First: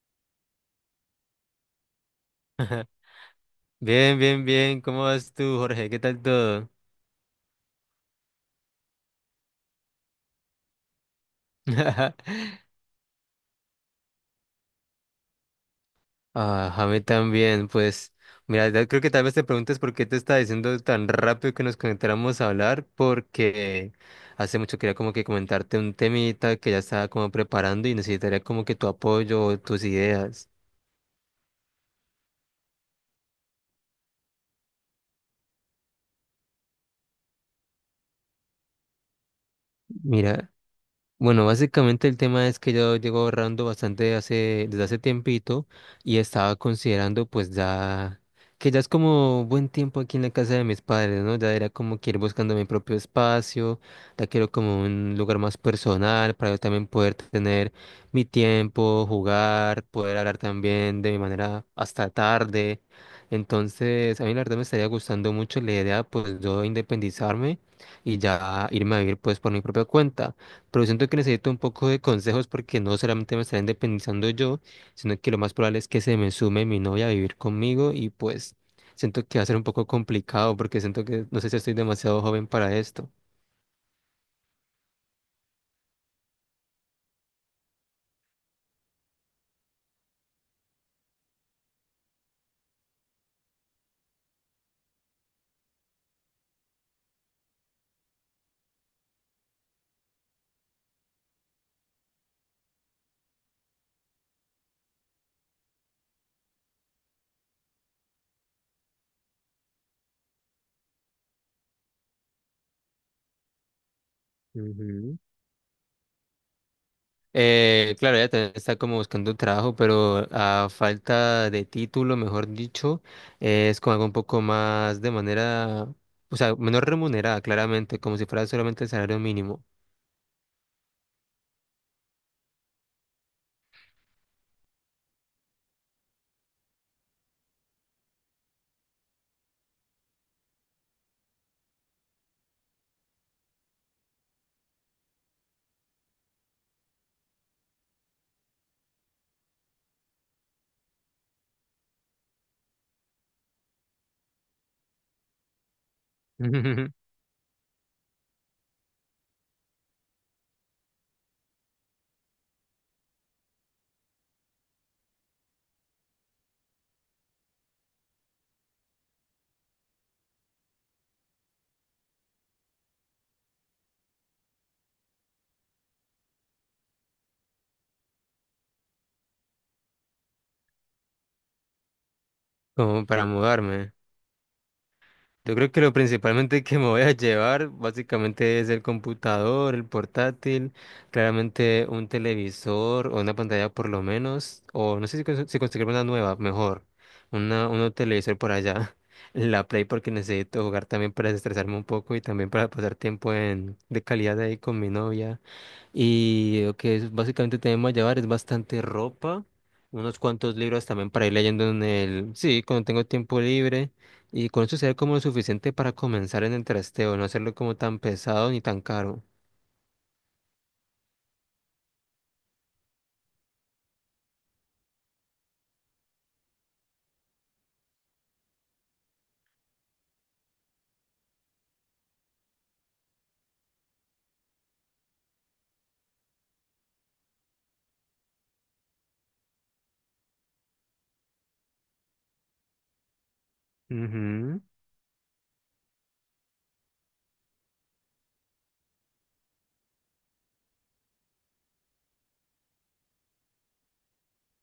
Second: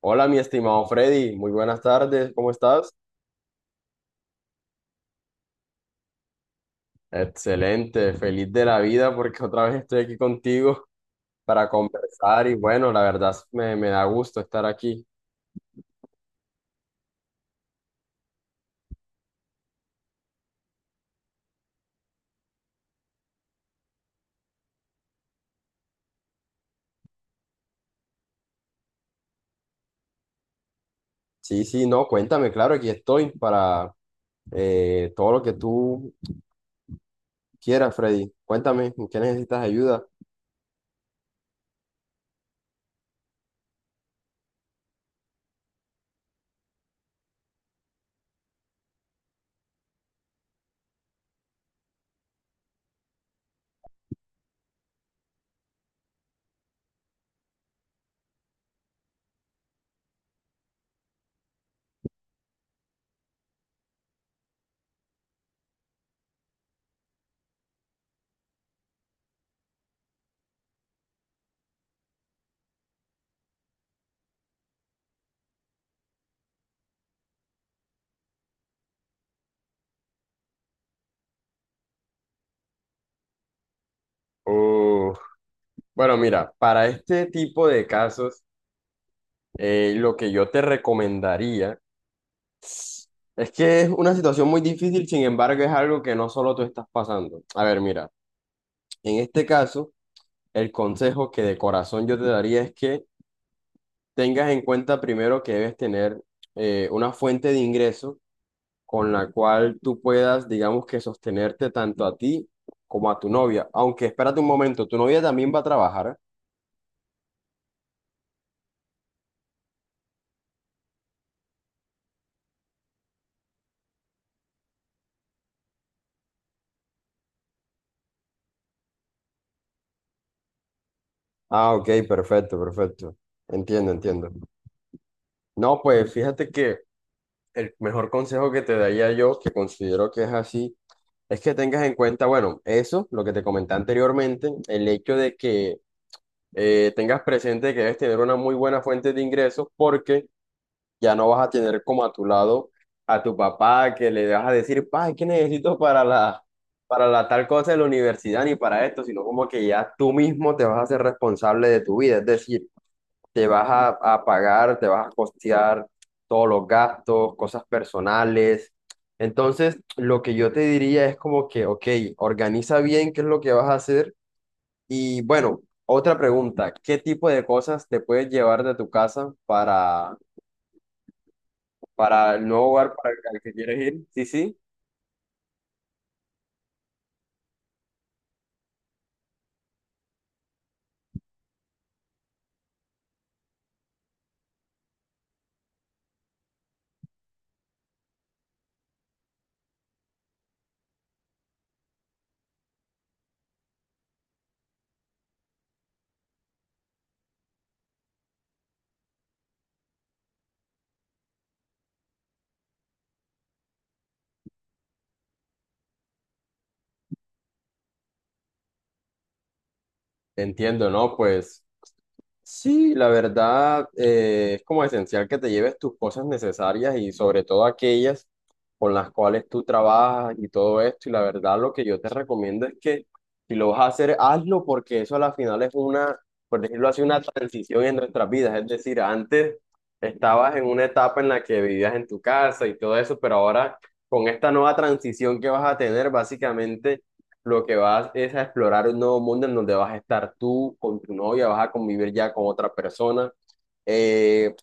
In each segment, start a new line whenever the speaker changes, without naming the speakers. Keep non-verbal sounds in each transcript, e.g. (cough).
Hola, mi estimado Freddy, muy buenas tardes, ¿cómo
(laughs)
estás?
Bien, bien, bien. ¿Cómo vas tú, Jorge? ¿Qué tal todo?
Excelente, feliz de la vida porque otra vez estoy aquí contigo para conversar y
(laughs)
bueno, me da gusto estar aquí.
Ah, a mí también, pues. Mira, ya creo que tal vez te preguntes por qué te estaba diciendo tan rápido que nos conectáramos a hablar, porque hace mucho quería como que comentarte un temita que ya estaba como preparando y necesitaría como que tu apoyo o tus ideas.
Sí, sí, no, cuéntame, claro, aquí estoy para todo lo que tú quieras, Freddy. Cuéntame, ¿en qué necesitas ayuda?
Mira. Bueno, básicamente el tema es que yo llevo ahorrando bastante hace, desde hace tiempito y estaba considerando pues ya que ya es como buen tiempo aquí en la casa de mis padres, ¿no? Ya era como que ir buscando mi propio espacio, ya quiero como un lugar más personal para yo también poder tener mi tiempo, jugar, poder hablar también de mi manera hasta tarde. Entonces, a mí la verdad me estaría gustando mucho la idea pues yo independizarme y ya irme a vivir pues por mi propia cuenta. Pero siento que necesito un poco de consejos porque no solamente me estaré independizando yo, sino que lo más probable es que se me sume mi novia a vivir conmigo y pues siento que va a ser un poco complicado porque siento que no sé si estoy demasiado joven para esto.
Uf, bueno, mira, para este tipo de casos, lo que yo te recomendaría es que es una situación muy difícil, sin embargo, es algo que no solo tú estás pasando. A ver, mira. En este caso, el consejo que de corazón yo te daría es que tengas en cuenta primero que debes tener una fuente de ingreso con la cual tú puedas, digamos que sostenerte tanto a ti como a tu novia. Aunque espérate un momento, ¿tu
Ujú.
novia también va a trabajar?
Claro, ella también está como buscando trabajo, pero a falta de título, mejor dicho, es como algo un poco más de manera, o sea, menor remunerada, claramente, como si fuera solamente el salario mínimo.
Ah, ok, perfecto, perfecto. Entiendo, entiendo. No, pues fíjate que el mejor consejo que te daría yo, que considero que es así, es que tengas en cuenta, bueno, eso, lo que te comenté anteriormente, el hecho de que tengas presente que debes tener una muy buena fuente de ingresos porque ya no vas a tener como a tu lado a tu papá que le vas a decir, pa, ¿qué necesito para para
(laughs)
la tal cosa de la universidad ni para esto? Sino como que ya tú mismo te vas a hacer responsable de tu vida, es decir, te vas a, a pagar, te vas a costear todos los gastos, cosas personales. Entonces, lo que yo te diría es como que, ok, organiza bien qué es lo que vas a hacer y bueno, otra pregunta, ¿qué tipo de cosas te puedes llevar de tu casa para el nuevo hogar
Como
para el
para
al que quieres
mudarme.
ir? Sí, sí,
Yo creo que lo principalmente que me voy a llevar básicamente es el computador, el portátil, claramente un televisor o una pantalla por lo menos, o no sé si, si conseguir una nueva, mejor, un televisor por allá, (laughs) la Play porque necesito jugar también para desestresarme un poco y también para pasar tiempo en, de calidad ahí con mi novia. Y básicamente tenemos a llevar es bastante ropa, unos cuantos libros también para ir leyendo en el, sí, cuando tengo tiempo libre. Y con eso se ve como lo suficiente para comenzar en el trasteo, no hacerlo como tan pesado ni tan caro.
entiendo, ¿no? Pues sí, la verdad, es como esencial que te lleves tus cosas necesarias y sobre todo aquellas con las cuales tú trabajas y todo esto. Y la verdad, lo que yo te recomiendo es que si lo vas a hacer, hazlo porque eso a la final es una, por decirlo así, una transición en nuestras vidas. Es decir, antes estabas en una etapa en la que vivías en tu casa y todo eso, pero ahora con esta
Ujú.
nueva transición que vas a tener, básicamente lo que vas es a explorar un nuevo mundo en donde vas a estar tú con tu novia, vas a convivir ya con otra persona, eh,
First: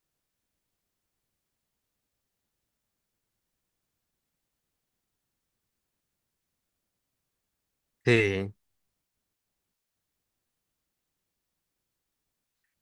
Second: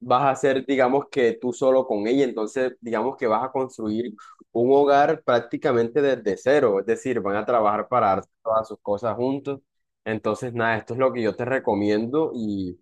vas a ser, digamos que tú solo con ella, entonces digamos que vas a construir un hogar prácticamente desde cero, es decir, van a trabajar para dar
Sí.
todas sus cosas juntos. Entonces, nada, esto es lo que yo te recomiendo y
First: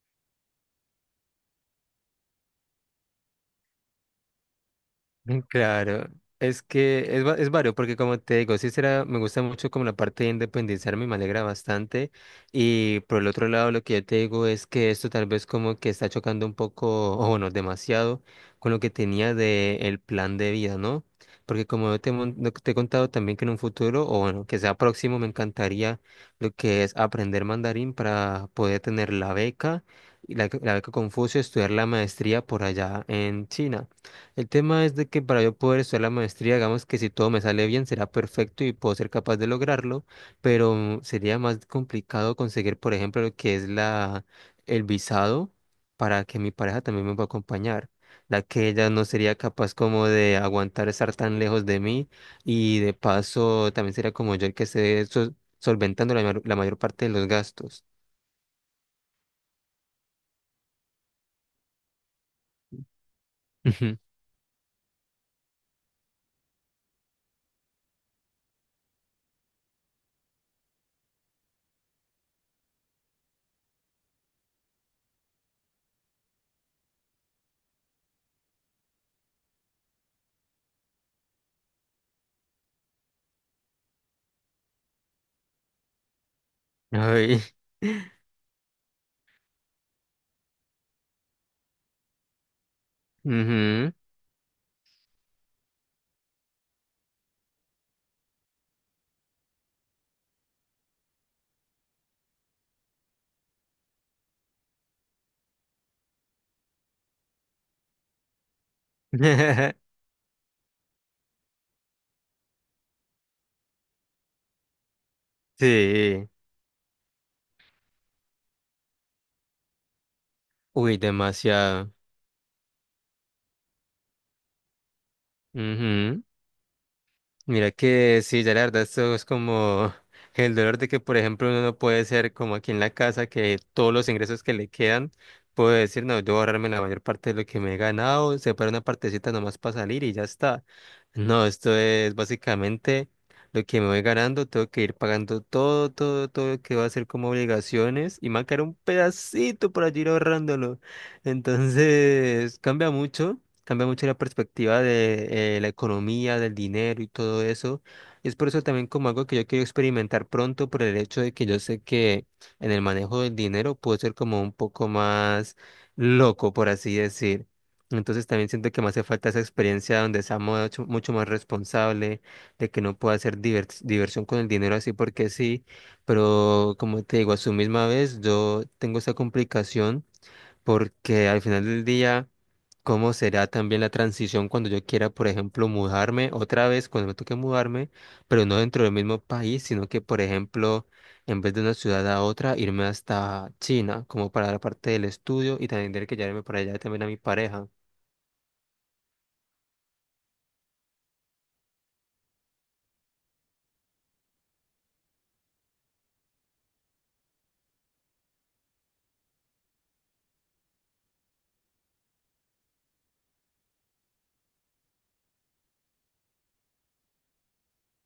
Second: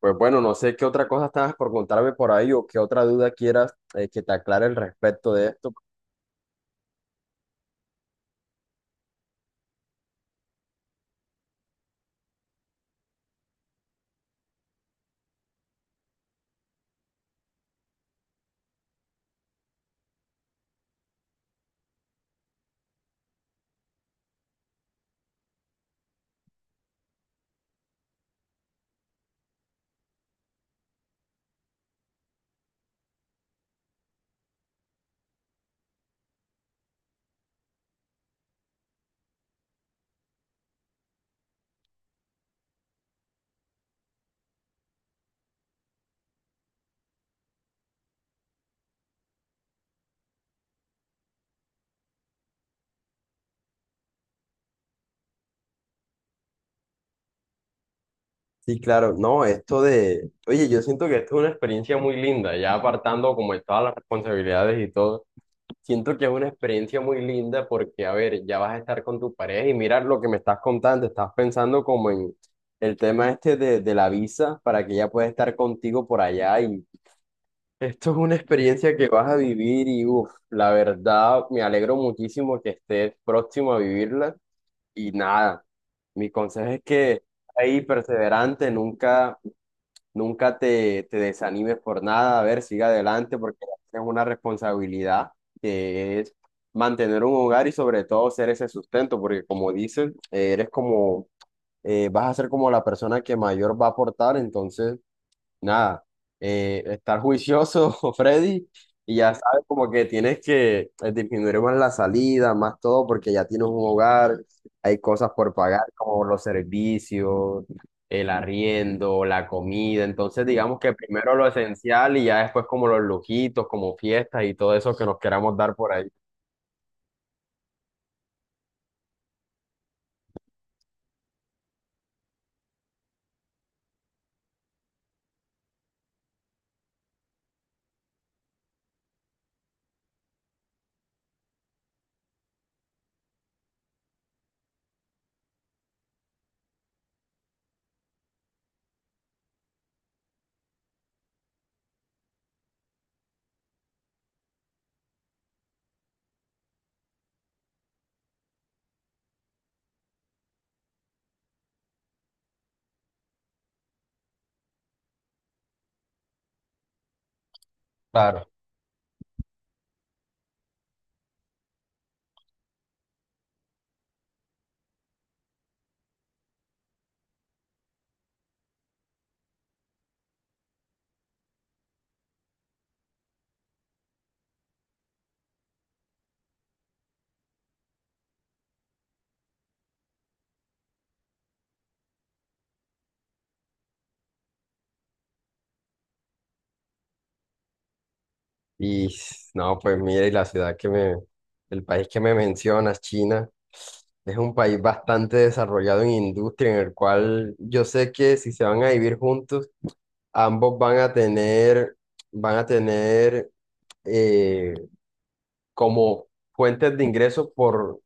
pues bueno, no sé qué otra cosa estabas por contarme por ahí o qué otra duda quieras, que te aclare al respecto de esto.
Claro, es que es vario, porque como te digo, sí será, me gusta mucho como la parte de independizarme, me alegra bastante, y por el otro lado lo que yo te digo es que esto tal vez como que está chocando un poco, o bueno, demasiado, con lo que tenía de el plan de vida, ¿no? Porque como yo lo que te he contado también que en un futuro, o bueno, que sea próximo, me encantaría lo que es aprender mandarín para poder tener la beca, y la beca Confucio, estudiar la maestría por allá en China. El tema es de que para yo poder estudiar la maestría, digamos que si todo me sale bien, será perfecto y puedo ser capaz de lograrlo, pero sería más complicado conseguir, por ejemplo, lo que es la, el visado para que mi pareja también me pueda acompañar, la que ella no sería capaz como de aguantar estar tan lejos de mí y de paso también sería como yo el que esté solventando la mayor parte de los gastos.
Sí, claro, no, esto de, oye, yo siento que esto es una experiencia muy linda, ya apartando como de todas las
Ujú.
responsabilidades y todo, siento que es una experiencia muy linda porque, a ver, ya vas a estar con tu pareja y mira lo que me estás contando, estás pensando como en el tema este de la visa para que ella pueda estar contigo por allá y esto es una experiencia que vas a vivir y, uff, la verdad, me alegro muchísimo que estés próximo a vivirla y nada, mi consejo es que
Ay.
ahí
(laughs)
perseverante, nunca. Nunca te desanimes por nada, a ver, siga adelante porque
Ujú.
es una responsabilidad que es mantener un hogar y sobre todo ser ese sustento, porque como dicen, eres como, vas a ser como la persona que mayor va a aportar, entonces nada, estar juicioso, (laughs) Freddy, y ya sabes
(laughs)
como que tienes que, disminuir más la salida, más todo, porque ya tienes un hogar, hay cosas por pagar, como
Sí.
los servicios, el arriendo, la comida, entonces digamos que
Uy,
primero lo
demasiado.
esencial y ya después como los lujitos, como fiestas y todo eso que nos queramos dar por ahí.
Ujú. Mira que sí, ya la verdad esto es como (laughs) el dolor de que, por ejemplo, uno no puede ser como aquí en la casa, que todos los ingresos que le quedan, puede decir, no, yo voy a ahorrarme la mayor parte de lo que me he ganado, separo una partecita nomás para salir y ya está. No, esto es básicamente lo que me voy ganando, tengo que ir pagando todo, todo, todo lo que va a ser como obligaciones y me va a quedar un pedacito por allí ir ahorrándolo. Entonces, cambia mucho. Cambia mucho la perspectiva de la economía, del dinero y todo eso. Y es por eso también como algo que yo quiero experimentar pronto por el hecho de que yo sé que en el manejo del dinero puedo ser como un poco más loco, por así decir. Entonces
Claro.
también siento que me hace falta esa experiencia donde sea mucho, mucho más responsable, de que no pueda hacer diversión con el dinero así porque sí. Pero como te digo, a su misma vez yo tengo esa complicación porque al final del día cómo será también la transición cuando yo quiera, por ejemplo, mudarme otra vez, cuando me toque mudarme, pero no dentro del mismo país, sino que, por ejemplo, en vez de una ciudad a otra, irme hasta China, como para la parte del estudio y también tener que llevarme para allá también a mi pareja.
Y no, pues mira, y la ciudad el país que me mencionas, China, es un país bastante desarrollado en industria, en el cual yo sé que si se van a vivir juntos, ambos van a tener eh, como fuentes de ingresos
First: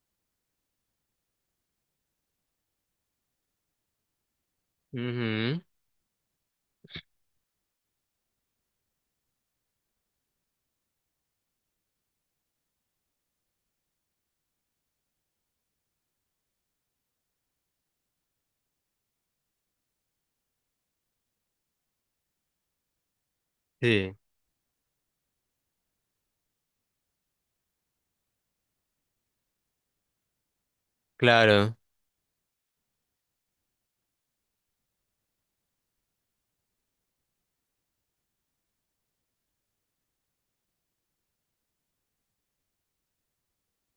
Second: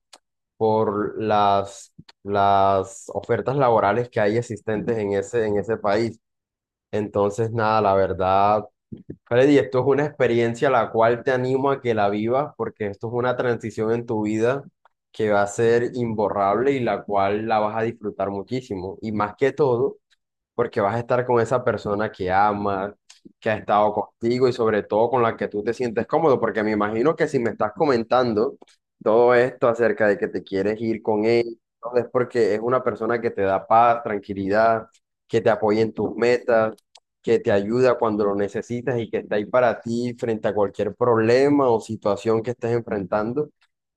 por las ofertas laborales que hay existentes en
Ujú.
ese país. Entonces, nada, la verdad. Freddy, esto es una experiencia la cual te animo a que la vivas porque esto es una transición en tu vida que va a ser imborrable y la cual la vas a disfrutar muchísimo. Y más que todo, porque vas a estar con esa persona que amas, que ha estado
Sí,
contigo y sobre todo con la que tú te sientes cómodo, porque me imagino que si me estás comentando todo esto acerca de que te quieres ir con ella,
claro.
es porque es una persona que te da paz, tranquilidad, que te apoya en tus metas, que te ayuda cuando lo necesitas y que está ahí para ti frente a cualquier problema o situación que estés enfrentando.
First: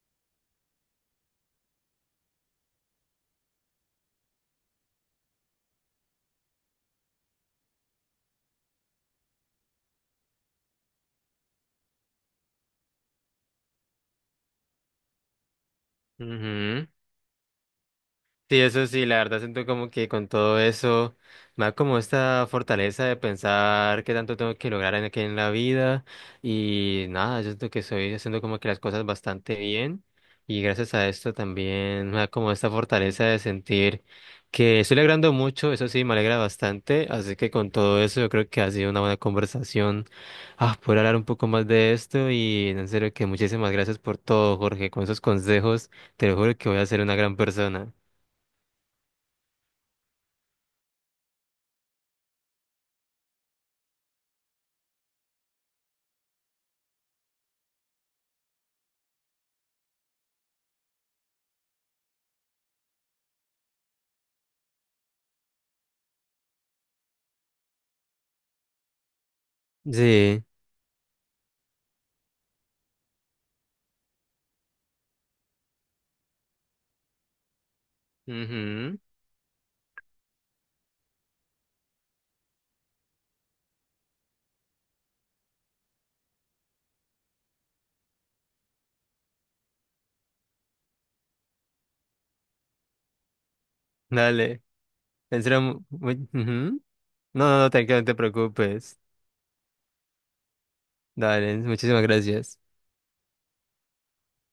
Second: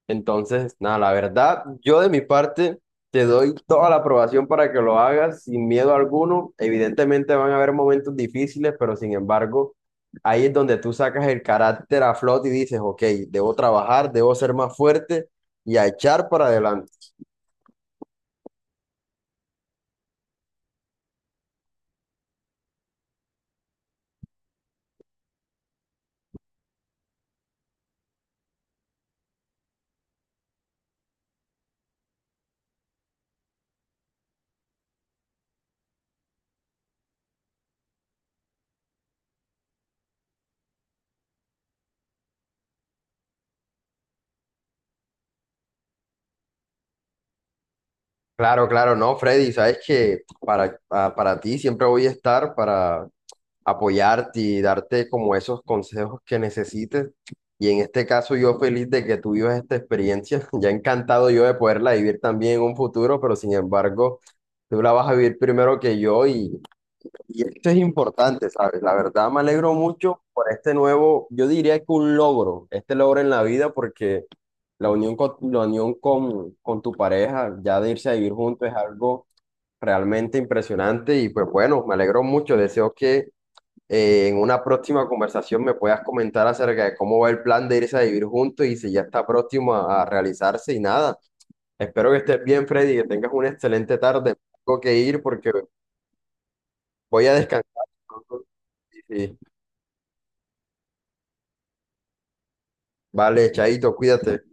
Entonces, nada, la verdad, yo de mi parte te doy toda la aprobación para que lo hagas sin miedo alguno. Evidentemente van a haber momentos difíciles, pero sin embargo, ahí es donde tú sacas el carácter a flote y dices, ok, debo trabajar, debo ser más fuerte y a echar para
Ujú.
adelante.
Sí, eso sí, la verdad siento como que con todo eso me da como esta fortaleza de pensar qué tanto tengo que lograr en aquí en la vida y nada, yo siento que estoy haciendo como que las cosas bastante bien y gracias a esto también me da como esta fortaleza de sentir que estoy logrando mucho, eso sí, me alegra bastante, así que con todo eso yo creo que ha sido una buena conversación, ah, poder hablar un poco más de esto y en serio que muchísimas gracias por todo, Jorge, con esos consejos, te lo juro que voy a ser una gran persona.
Claro, claro, no, Freddy, sabes que para ti siempre voy a estar para apoyarte y darte como esos consejos que necesites. Y en este caso yo feliz de que tú vivas esta experiencia, (laughs) ya encantado yo de poderla vivir también en un futuro, pero sin embargo, tú la vas a vivir primero que yo y esto es importante, ¿sabes? La verdad me alegro mucho
Sí.
por este nuevo, yo diría que un logro, este logro en la vida porque la unión con tu pareja, ya de irse a vivir juntos es
Ujú.
algo realmente impresionante y pues bueno, me alegro mucho, deseo que, en una próxima conversación me puedas comentar acerca de cómo va el plan de irse a vivir juntos y si ya está próximo a realizarse y nada. Espero que estés bien, Freddy, que tengas una excelente tarde.
Dale.
Tengo que ir
En
porque
serio, ujú.
voy a
No, no,
descansar.
no,
(laughs)
tranquilo, no te preocupes.
Y,
Dale, muchísimas gracias.
vale, Chaito, cuídate.